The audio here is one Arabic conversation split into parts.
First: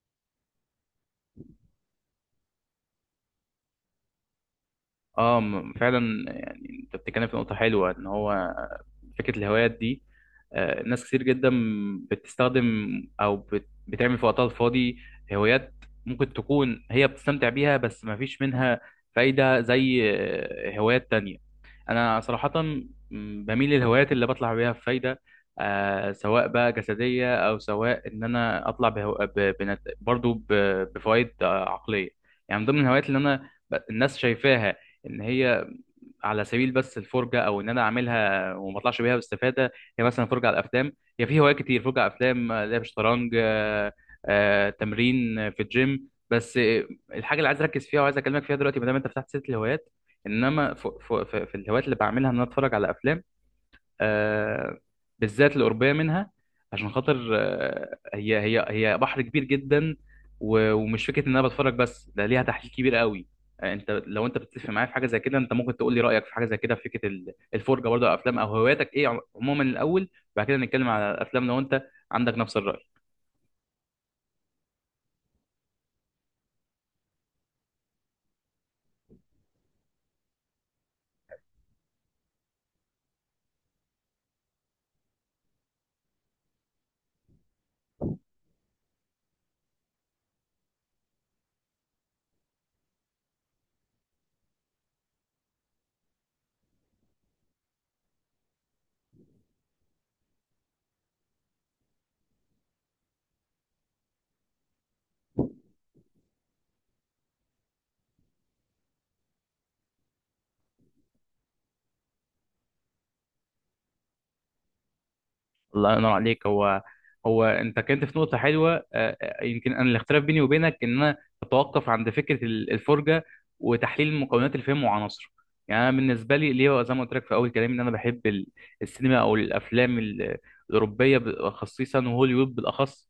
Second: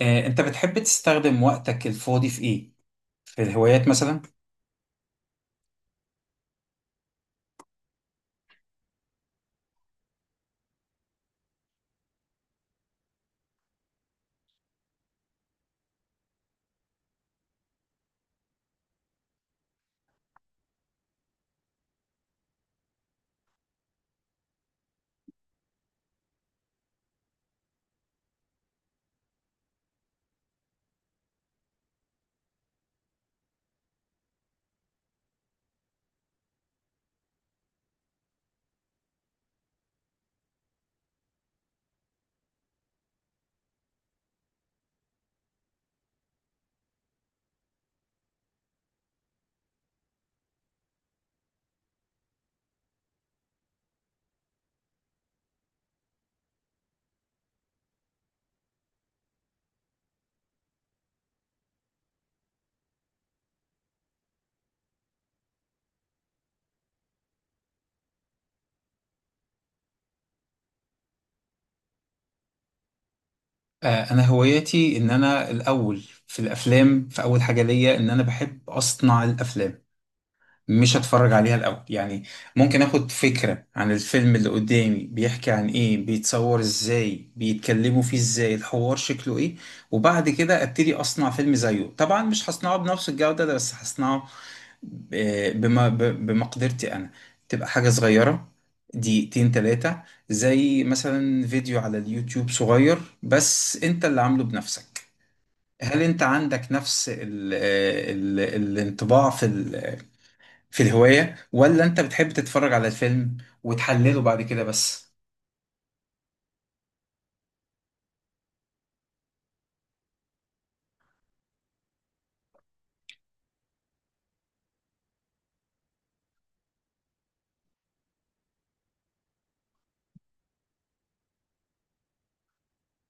انت بتحب تستخدم وقتك الفاضي في ايه؟ في الهوايات مثلا؟ اه فعلا يعني انت بتتكلم في نقطة حلوة ان هو فكرة الهوايات دي. ناس كتير جدا بتستخدم او بتعمل في وقتها الفاضي هوايات، ممكن تكون هي بتستمتع بيها بس ما فيش منها فايدة زي هوايات تانية. انا صراحه بميل للهوايات اللي بطلع بيها بفايده، آه سواء بقى جسديه او سواء ان انا اطلع بهو... ب... بنت... برضو ب... بفوائد عقليه. يعني من ضمن الهوايات اللي الناس شايفاها ان هي على سبيل بس الفرجه، او ان انا اعملها وما اطلعش بيها باستفاده، هي مثلا فرجه على الافلام. هي في هوايات كتير، فرجه على افلام، لعب شطرنج، تمرين في الجيم. بس الحاجه اللي عايز اركز فيها وعايز اكلمك فيها دلوقتي، ما دام انت فتحت سيره الهوايات، انما في الهوايات اللي بعملها ان انا اتفرج على افلام، آه، بالذات القربية منها، عشان خاطر هي بحر كبير جدا، ومش فكرة ان انا بتفرج بس، ده ليها تحليل كبير قوي. انت لو انت بتتفق معايا في حاجة زي كده، انت ممكن تقول لي رأيك في حاجة زي كده في فكرة الفرجة برضه على الافلام، او هواياتك ايه عموما الاول، وبعد كده نتكلم على الافلام لو انت عندك نفس الرأي. انا هوايتي ان انا الاول في الافلام. في اول حاجه ليا ان انا بحب اصنع الافلام، مش اتفرج عليها الاول يعني. ممكن اخد فكره عن الفيلم اللي قدامي، بيحكي عن ايه، بيتصور ازاي، بيتكلموا فيه ازاي، الحوار شكله ايه، وبعد كده ابتدي اصنع فيلم زيه. طبعا مش هصنعه بنفس الجوده ده، بس هصنعه بما بمقدرتي انا. تبقى حاجة صغيرة، دقيقتين تلاتة، زي مثلا فيديو على اليوتيوب صغير بس انت اللي عامله بنفسك. هل انت عندك نفس ال الانطباع في الهواية، ولا انت بتحب تتفرج على الفيلم وتحلله بعد كده بس؟ الله ينور عليك. هو هو انت كنت في نقطه حلوه، يمكن انا الاختلاف بيني وبينك ان انا بتوقف عند فكره الفرجه وتحليل مكونات الفيلم وعناصره. يعني انا بالنسبه لي، ليه زي ما قلت لك في اول كلامي، ان انا بحب السينما او الافلام الاوروبيه خصيصا وهوليوود بالاخص.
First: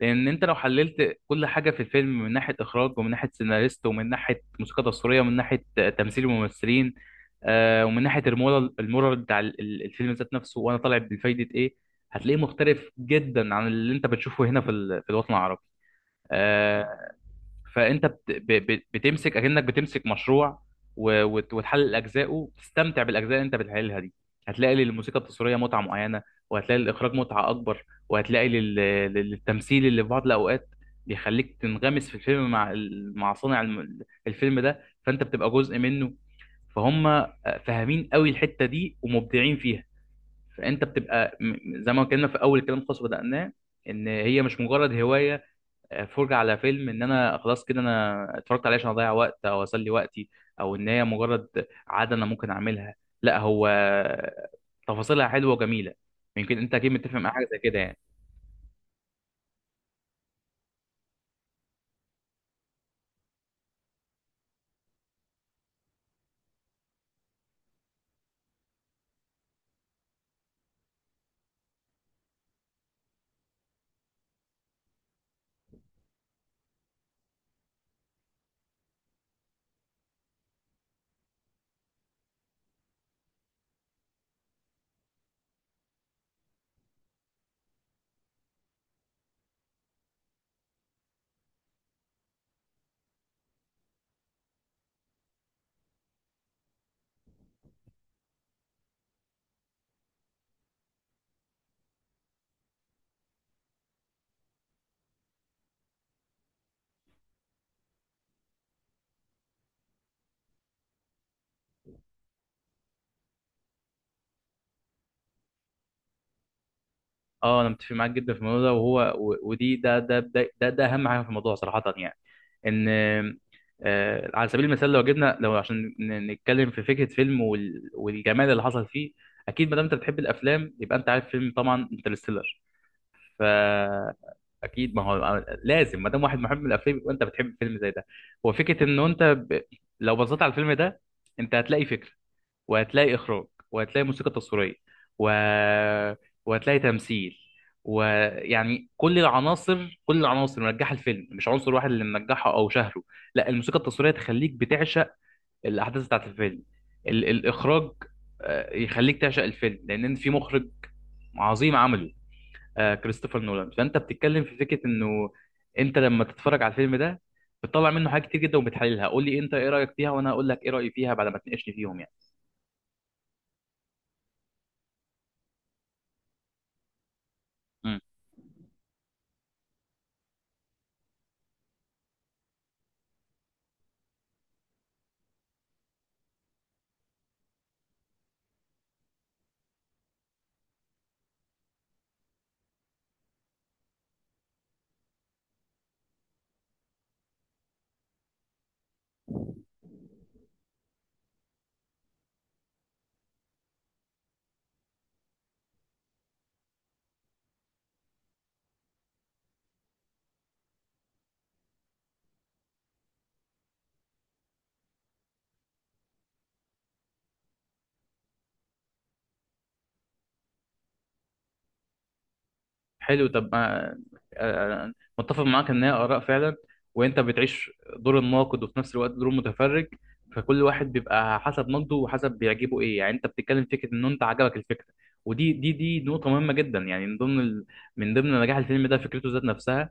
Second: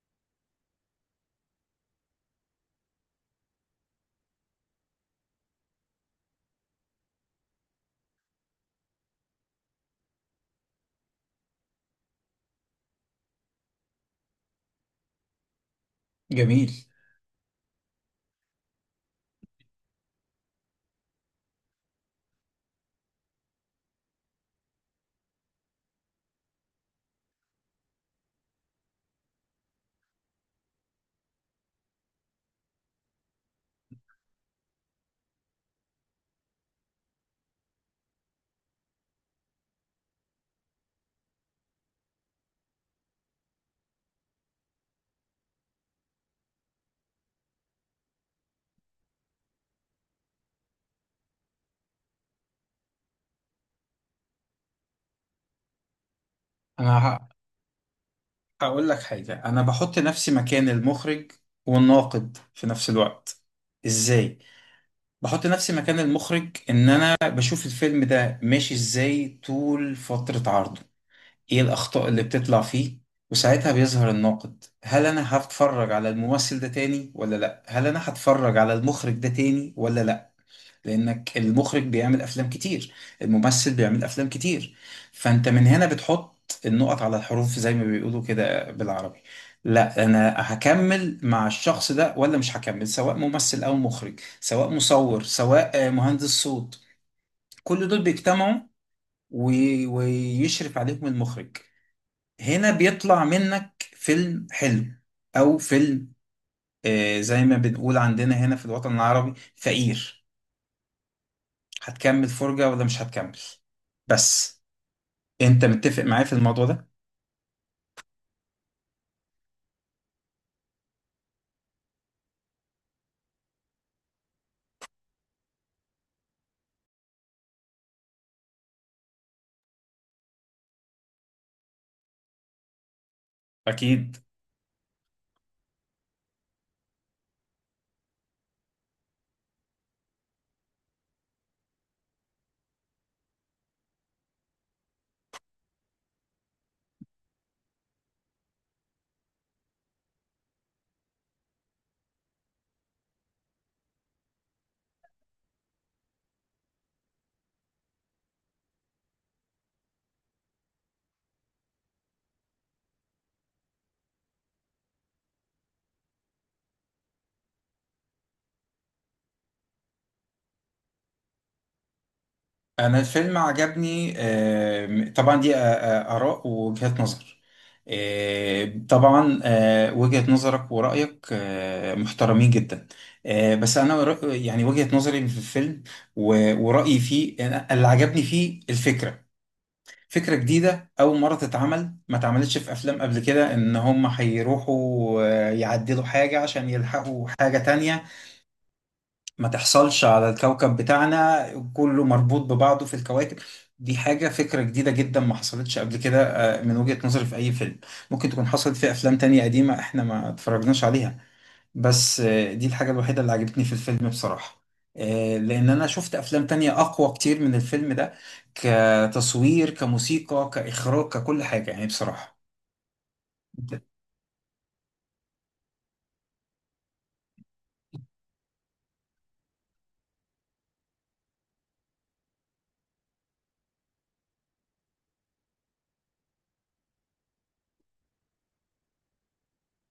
لان انت لو حللت كل حاجه في الفيلم، من ناحيه اخراج ومن ناحيه سيناريست ومن ناحيه موسيقى تصويريه ومن ناحيه تمثيل الممثلين، آه ومن ناحيه المورال، المورال بتاع الفيلم ذات نفسه، وانا طالع بفايده ايه، هتلاقيه مختلف جدا عن اللي انت بتشوفه هنا في في الوطن العربي. جميل. آه. فانت بتمسك اكنك بتمسك مشروع، وتحلل اجزائه، تستمتع بالاجزاء اللي انت بتحللها دي. هتلاقي للموسيقى التصويريه متعه معينه، وهتلاقي للاخراج متعه اكبر، وهتلاقي للتمثيل اللي في بعض الاوقات بيخليك تنغمس في الفيلم مع مع صانع الفيلم ده، فانت بتبقى جزء منه. فهم فاهمين قوي الحته دي ومبدعين فيها. فانت بتبقى زي ما اتكلمنا في اول كلام خاص بدأناه، ان هي مش مجرد هوايه فرجة على فيلم، ان انا خلاص كده انا اتفرجت عليه عشان اضيع وقت او اسلي وقتي، او ان هي مجرد عادة انا ممكن اعملها. لا، هو تفاصيلها حلوة وجميلة. يمكن انت اكيد انا متفق مع حاجة زي كده يعني. هقول لك حاجة، انا بحط نفسي مكان المخرج والناقد في نفس الوقت. ازاي؟ بحط نفسي مكان المخرج ان انا بشوف الفيلم ده ماشي ازاي طول فترة عرضه، ايه الاخطاء اللي بتطلع فيه، وساعتها بيظهر الناقد: هل انا هتفرج على الممثل ده تاني ولا لا؟ هل انا هتفرج على المخرج ده تاني ولا لا؟ لانك المخرج بيعمل افلام كتير، الممثل بيعمل افلام كتير، فانت من هنا بتحط النقط على الحروف زي ما بيقولوا كده بالعربي. لا انا هكمل مع الشخص ده، ولا مش هكمل، سواء ممثل او مخرج، سواء مصور، سواء مهندس صوت. كل دول بيجتمعوا ويشرف عليهم المخرج. هنا بيطلع منك فيلم حلو، او فيلم زي ما بنقول عندنا هنا في الوطن العربي، فقير. هتكمل فرجة ولا مش هتكمل؟ بس انت متفق معايا في الموضوع ده؟ اه، انا متفق معاك جدا في الموضوع ده، وهو و- ودي ده ده ده ده, ده اهم حاجة في الموضوع صراحة يعني. ان على سبيل المثال، لو جبنا، لو عشان نتكلم في فكرة فيلم والجمال اللي حصل فيه، اكيد ما دام انت بتحب الافلام يبقى انت عارف فيلم طبعا انترستيلر. اكيد. فاكيد ما هو لازم ما دام واحد محب للافلام يبقى انت بتحب فيلم زي ده. هو فكره ان لو بصيت على الفيلم ده، انت هتلاقي فكره، وهتلاقي اخراج، وهتلاقي موسيقى تصويريه، و... وهتلاقي تمثيل، ويعني كل العناصر، كل العناصر منجحه الفيلم، مش عنصر واحد اللي منجحه او شهره. لا، الموسيقى التصويريه تخليك بتعشق الاحداث بتاعت الفيلم، الاخراج يخليك تعشق الفيلم لان في مخرج عظيم عمله، آه كريستوفر نولان. فانت بتتكلم في فكره انه انت لما تتفرج على الفيلم ده، بتطلع منه حاجات كتير جدا وبتحللها. قول لي انت ايه رايك فيها، وانا هقول لك ايه رايي فيها بعد ما تناقشني فيهم يعني. انا الفيلم عجبني. طبعا دي اراء ووجهات نظر. مم. طبعا، وجهة نظرك ورأيك محترمين جدا. بس انا يعني وجهة نظري في الفيلم ورأيي فيه، اللي عجبني فيه الفكرة. فكرة جديدة، أول مرة تتعمل، ما اتعملتش في أفلام قبل كده، إن هم هيروحوا يعدلوا حاجة عشان يلحقوا حاجة تانية ما تحصلش على الكوكب بتاعنا. كله مربوط ببعضه في الكواكب. دي حاجة، فكرة جديدة جدا ما حصلتش قبل كده، من وجهة نظري في أي فيلم. ممكن تكون حصلت في أفلام تانية قديمة إحنا ما اتفرجناش عليها. بس دي الحاجة الوحيدة اللي عجبتني في الفيلم بصراحة. لأن أنا شفت أفلام تانية أقوى كتير من الفيلم ده، كتصوير، كموسيقى، كإخراج، ككل حاجة يعني بصراحة. حلو. طب ما آه، آه، متفق معاك ان هي اراء فعلا، وانت بتعيش دور الناقد وفي نفس الوقت دور المتفرج. فكل واحد بيبقى حسب نقده وحسب بيعجبه ايه. يعني انت بتتكلم في فكره ان انت عجبك الفكره، ودي دي دي نقطه مهمه جدا. يعني من ضمن من ضمن نجاح الفيلم ده فكرته ذات نفسها،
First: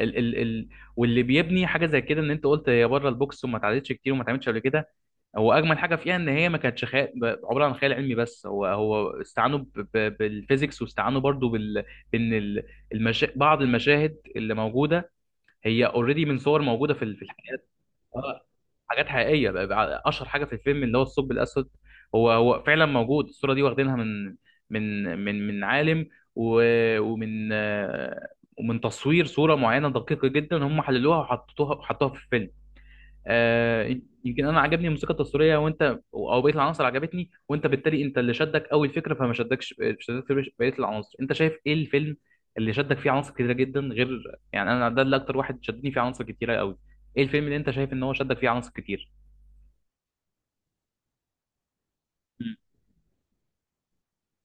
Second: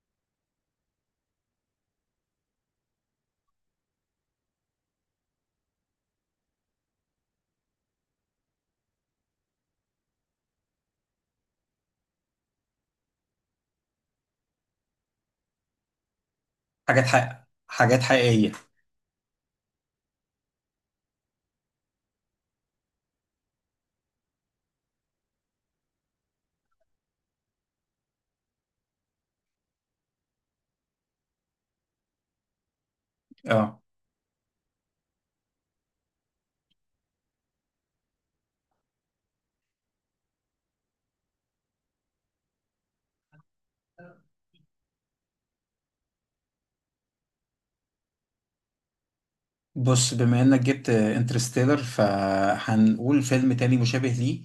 ال ال ال واللي بيبني حاجه زي كده، ان انت قلت هي بره البوكس وما اتعدتش كتير وما اتعملش قبل كده. هو اجمل حاجه فيها ان هي ما كانتش خيال، عباره عن خيال علمي، بس هو هو استعانوا بالفيزيكس، واستعانوا برضو بال بان ال- المشا... بعض المشاهد اللي موجوده هي اوريدي من صور موجوده في في الحقيقه. حاجات آه، حقيقية. حاجات حقيقيه. بقى بقى اشهر حاجه في الفيلم اللي هو الثقب الاسود، هو هو فعلا موجود الصوره دي، واخدينها من من عالم، ومن ومن تصوير صوره معينه دقيقه جدا، هم حللوها وحطوها في الفيلم. اه. آه. يمكن انا عجبني الموسيقى التصويريه، وانت او بقيه العناصر عجبتني، وانت بالتالي انت اللي شدك اول فكره فما شدكش بقيه العناصر. انت شايف ايه الفيلم اللي شدك فيه عناصر كتيره جدا؟ غير يعني انا ده اللي اكتر واحد شدني فيه عناصر كتيره قوي. ايه الفيلم اللي انت شايف ان هو شدك فيه عناصر كتير؟ بص، بما إنك جبت انترستيلر مم. فهنقول فيلم تاني مشابه ليه.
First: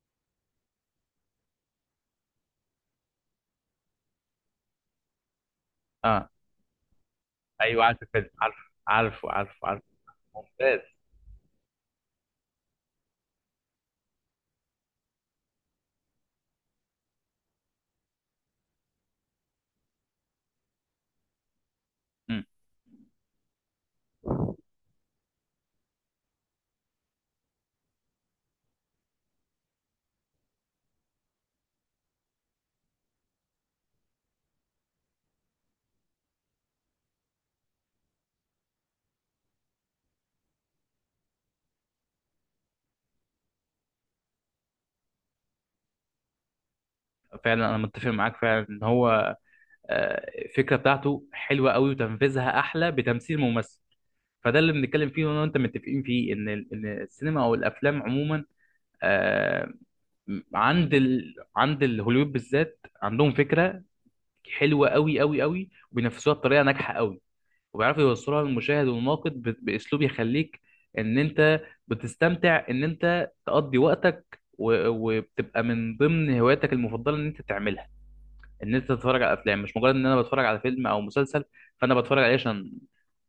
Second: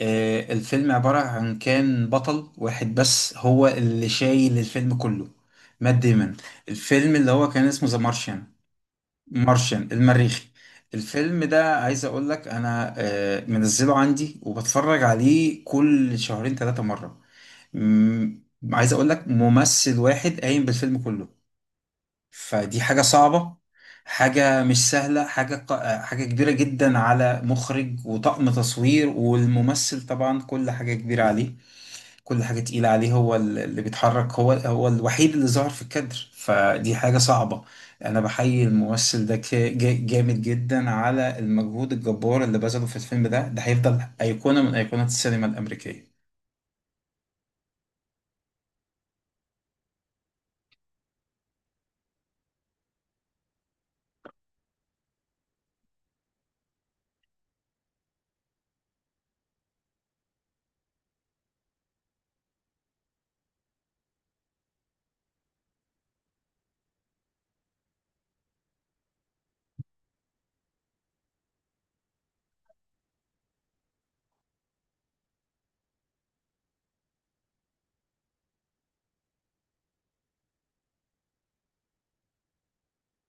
الفيلم عبارة عن كان بطل واحد بس هو اللي شايل الفيلم كله، مات اه، ديمون. الفيلم اللي هو كان ايوه اسمه ذا عارف الفيلم، مارشيان، عارف. مارشن المريخي. ممتاز. الفيلم ده عايز اقول لك انا منزله عندي، وبتفرج عليه كل شهرين ثلاثة مرة. مم. عايز اقول لك ممثل واحد قايم بالفيلم كله، مم. فدي حاجة صعبة، حاجة مش سهلة، حاجة حاجة كبيرة جدا على مخرج وطاقم تصوير والممثل. طبعا كل حاجة كبيرة عليه، كل حاجة تقيلة عليه، هو اللي بيتحرك، هو الوحيد اللي ظهر في الكادر، فدي حاجة صعبة. أنا بحيي الممثل ده، جامد جدا على المجهود الجبار اللي بذله في الفيلم ده هيفضل أيقونة من أيقونات السينما الأمريكية. فعلا انا متفق معاك فعلا ان هو الفكره بتاعته حلوه قوي وتنفيذها احلى بتمثيل ممثل. فده اللي بنتكلم فيه، وانا وانت متفقين فيه ان ان السينما او الافلام عموما آه، عند عند الهوليوود بالذات، عندهم فكره حلوه قوي قوي قوي، وبينفذوها بطريقه ناجحه قوي، وبيعرفوا يوصلوها للمشاهد والناقد باسلوب يخليك ان انت بتستمتع ان انت تقضي وقتك، وبتبقى من ضمن هواياتك المفضله ان انت تعملها، ان انت تتفرج على افلام. مش مجرد ان انا بتفرج على فيلم او مسلسل فانا بتفرج عليه عشان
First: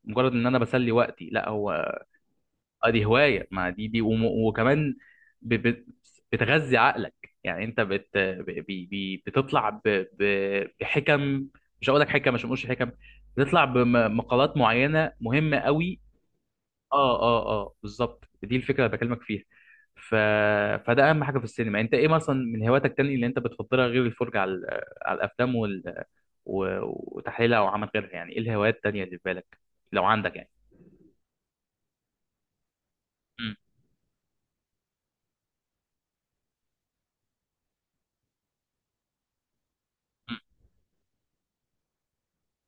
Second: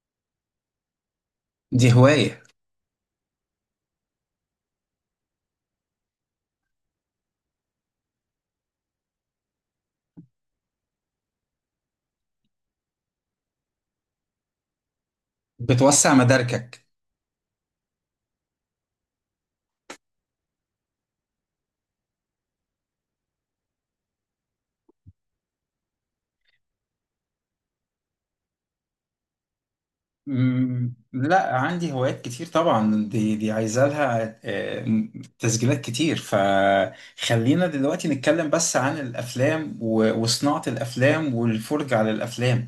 مجرد ان انا بسلي وقتي. لا، دي هو هواية. اه دي هوايه. ما دي وكمان ب- ب- بتغذي عقلك. يعني انت بت ب- بي- بي- بتطلع بحكم، مش هقول لك حكم عشان ما اقولش حكم، بتطلع بمقالات معينه مهمه قوي. بتوسع مداركك. اه اه اه، بالظبط دي الفكره اللي بكلمك فيها. ف... فده اهم حاجه في السينما. انت ايه مثلا من هواياتك تاني اللي انت بتفضلها، غير الفرجه على على الافلام و... وتحليلها او عمل غيرها؟ يعني ايه الهوايات التانيه اللي في بالك لو عندك يعني؟ مم. لا، عندي هوايات كتير طبعا، دي امم. عايزه لها تسجيلات كتير. فخلينا دلوقتي نتكلم بس عن الافلام امم. وصناعه الافلام والفرجه على الافلام.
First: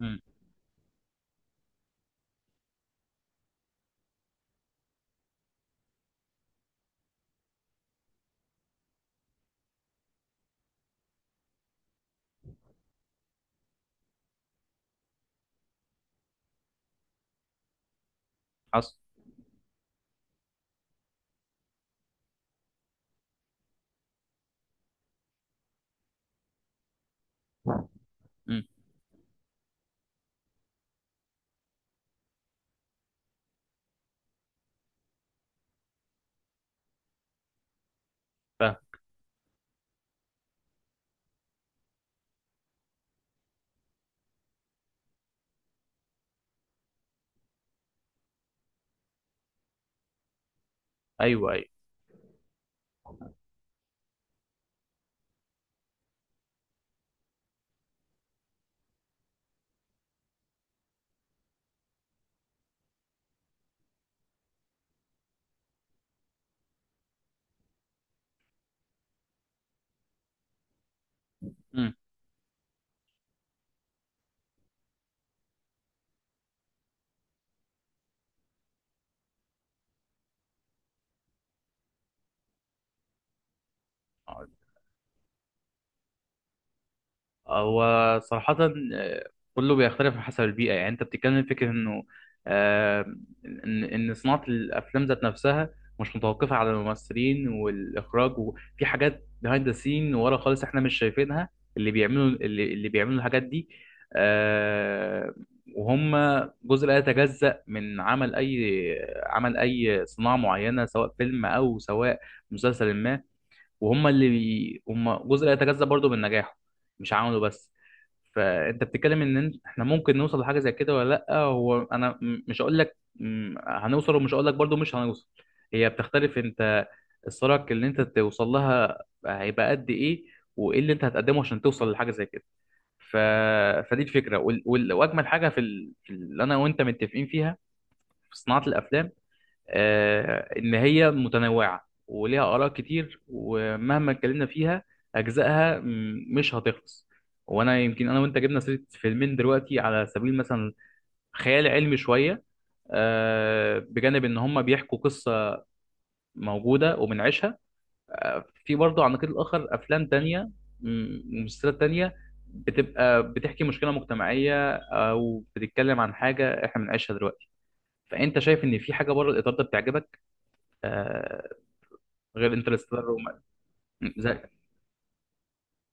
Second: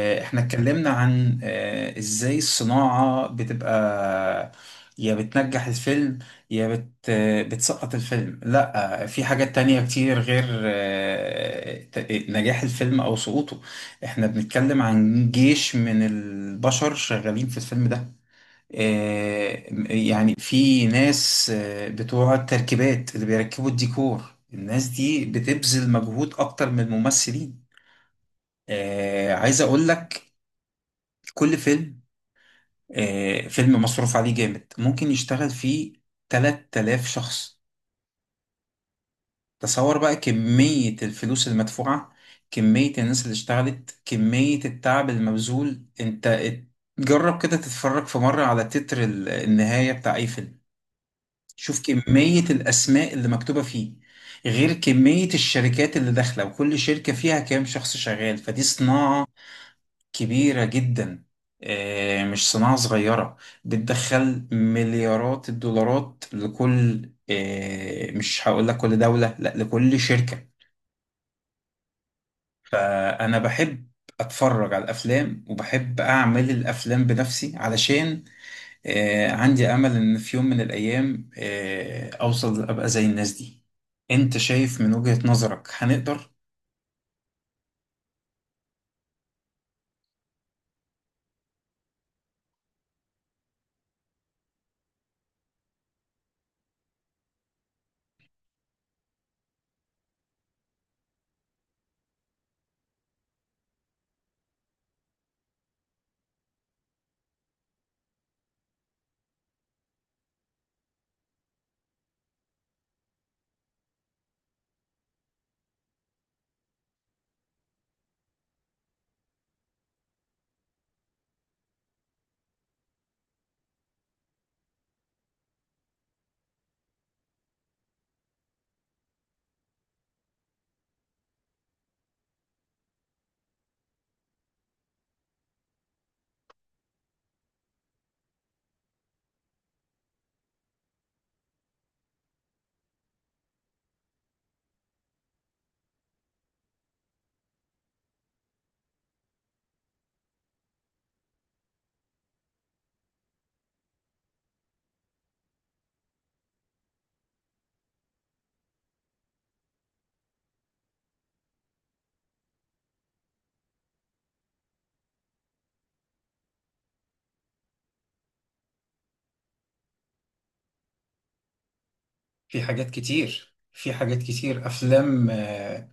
امم. احنا اتكلمنا عن ازاي الصناعه بتبقى يا بتنجح الفيلم، يا بت آه، بتسقط الفيلم. لا، في حاجات تانية كتير غير نجاح الفيلم او سقوطه. احنا بنتكلم عن جيش من البشر شغالين في الفيلم ده. حصل. آه، يعني في ناس بتوع التركيبات اللي بيركبوا الديكور، الناس دي بتبذل مجهود اكتر من الممثلين. مم. عايز اقول لك، كل فيلم، فيلم مصروف عليه جامد، ممكن يشتغل فيه 3000 شخص. تصور بقى كمية الفلوس المدفوعة، كمية الناس اللي اشتغلت، كمية التعب المبذول. جرب كده تتفرج في مرة على تتر النهاية بتاع اي فيلم، ايوه ايوه. شوف كمية الاسماء اللي مكتوبة فيه، غير كمية الشركات اللي داخلة، وكل شركة فيها كام شخص شغال. فدي صناعة كبيرة جدا، اه، مش صناعة صغيرة. بتدخل مليارات الدولارات لكل مش هقول لك كل دولة، لا، لكل شركة. امم. انا بحب اتفرج على الافلام وبحب اعمل الافلام بنفسي، علشان عندي امل ان في يوم من الايام اوصل ابقى زي الناس دي. انت شايف من وجهة نظرك هنقدر؟ هو صراحة كله بيختلف حسب البيئة. يعني انت بتتكلم في فكرة انه آه، ان إن صناعة الافلام ذات نفسها مش متوقفة على الممثلين والاخراج، وفي حاجات behind the scene ورا خالص احنا مش شايفينها، اللي بيعملوا اللي بيعملوا الحاجات دي، آه، وهم جزء لا يتجزأ من عمل اي عمل، اي صناعة معينة، سواء فيلم او سواء مسلسل ما. وهم اللي هم جزء لا يتجزأ برضه من نجاحه، مش عمله بس. فانت بتتكلم ان احنا ممكن نوصل لحاجه زي كده ولا لا. هو انا مش هقول لك هنوصل، ومش هقول لك برضو مش هنوصل. هي بتختلف. انت السرعه اللي انت توصل لها هيبقى قد ايه، وايه اللي انت هتقدمه عشان توصل لحاجه زي كده. ف... فدي الفكره، واجمل حاجه في اللي انا وانت متفقين فيها في صناعه الافلام، ان هي متنوعه وليها اراء كتير، ومهما اتكلمنا فيها اجزائها مش هتخلص. وانا يمكن انا وانت جبنا سيره فيلمين دلوقتي على سبيل مثلا خيال علمي شويه، بجانب ان هم بيحكوا قصه موجوده وبنعيشها. في برضه على النقيض الاخر افلام تانية ومسلسلات تانية، بتبقى بتحكي مشكله مجتمعيه او بتتكلم عن حاجه احنا بنعيشها دلوقتي. فانت شايف ان في حاجه بره الاطار ده بتعجبك، آه، غير في حاجات انترستيلر كتير في مم. حاجات زي... كتير افلام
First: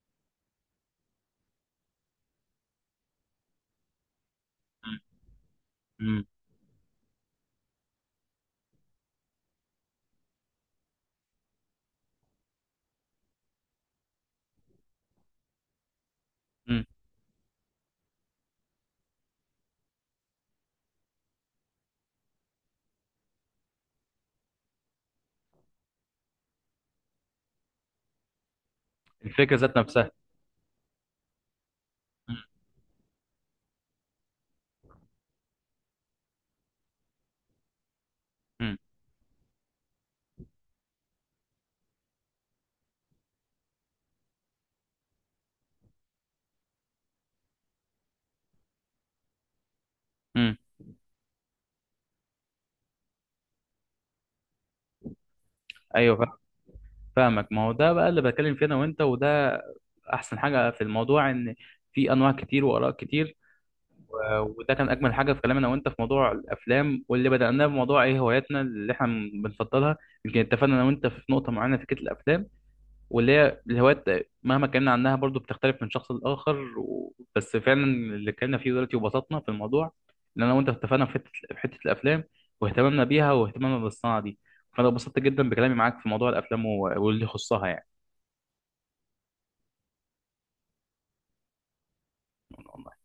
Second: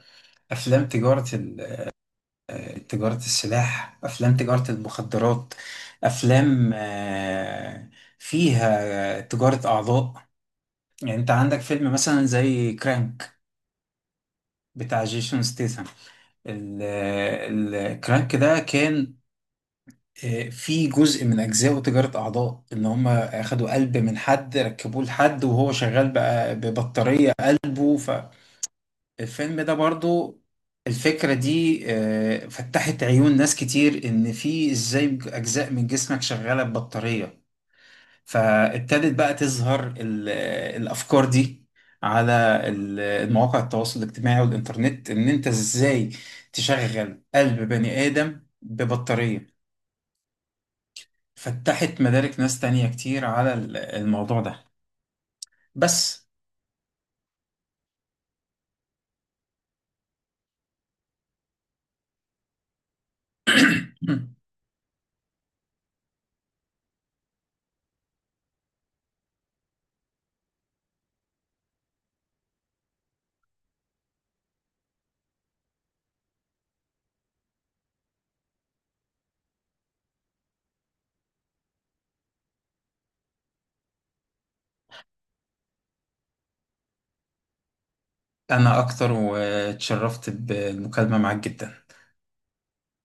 افلام تجارة تجارة السلاح، افلام تجارة مم. المخدرات، مم. افلام فيها تجارة اعضاء. يعني انت عندك فيلم مثلا زي كرانك بتاع جيسون ستيثم. مم. الكرانك ده كان فيه جزء من أجزاء تجارة أعضاء، إن هم أخدوا قلب من حد ركبوه لحد وهو شغال بقى ببطارية قلبه. الفكره فالفيلم ده ذات نفسها. برضو الفكرة دي مم. فتحت عيون ناس كتير إن في إزاي أجزاء من جسمك شغالة ببطارية. مم. فابتدت بقى تظهر الافكار دي على المواقع التواصل الاجتماعي والانترنت، ان انت ازاي تشغل قلب بني ادم ببطارية. مم. فتحت مدارك ناس تانية كتير على الموضوع ده ايوه بس. فاهمك. ما هو ده بقى اللي بتكلم فيه انا وانت، وده احسن حاجه في الموضوع، ان في انواع كتير واراء كتير. وده كان اجمل حاجه في كلامنا وانت في موضوع الافلام، واللي بدأناه بموضوع ايه هواياتنا اللي احنا بنفضلها. يمكن اتفقنا انا وانت في نقطه معينه في فكره الافلام واللي هي الهوايات، مهما اتكلمنا عنها برضو بتختلف من شخص لآخر، بس فعلا اللي اتكلمنا فيه دلوقتي وبسطنا في الموضوع، ان انا وانت اتفقنا في حته، في حته الافلام واهتمامنا بيها واهتمامنا بالصناعه دي. فانا اتبسطت جدا بكلامي معاك في موضوع الافلام واللي يخصها انا اكتر، واتشرفت بالمكالمة معاك جدا. يعني.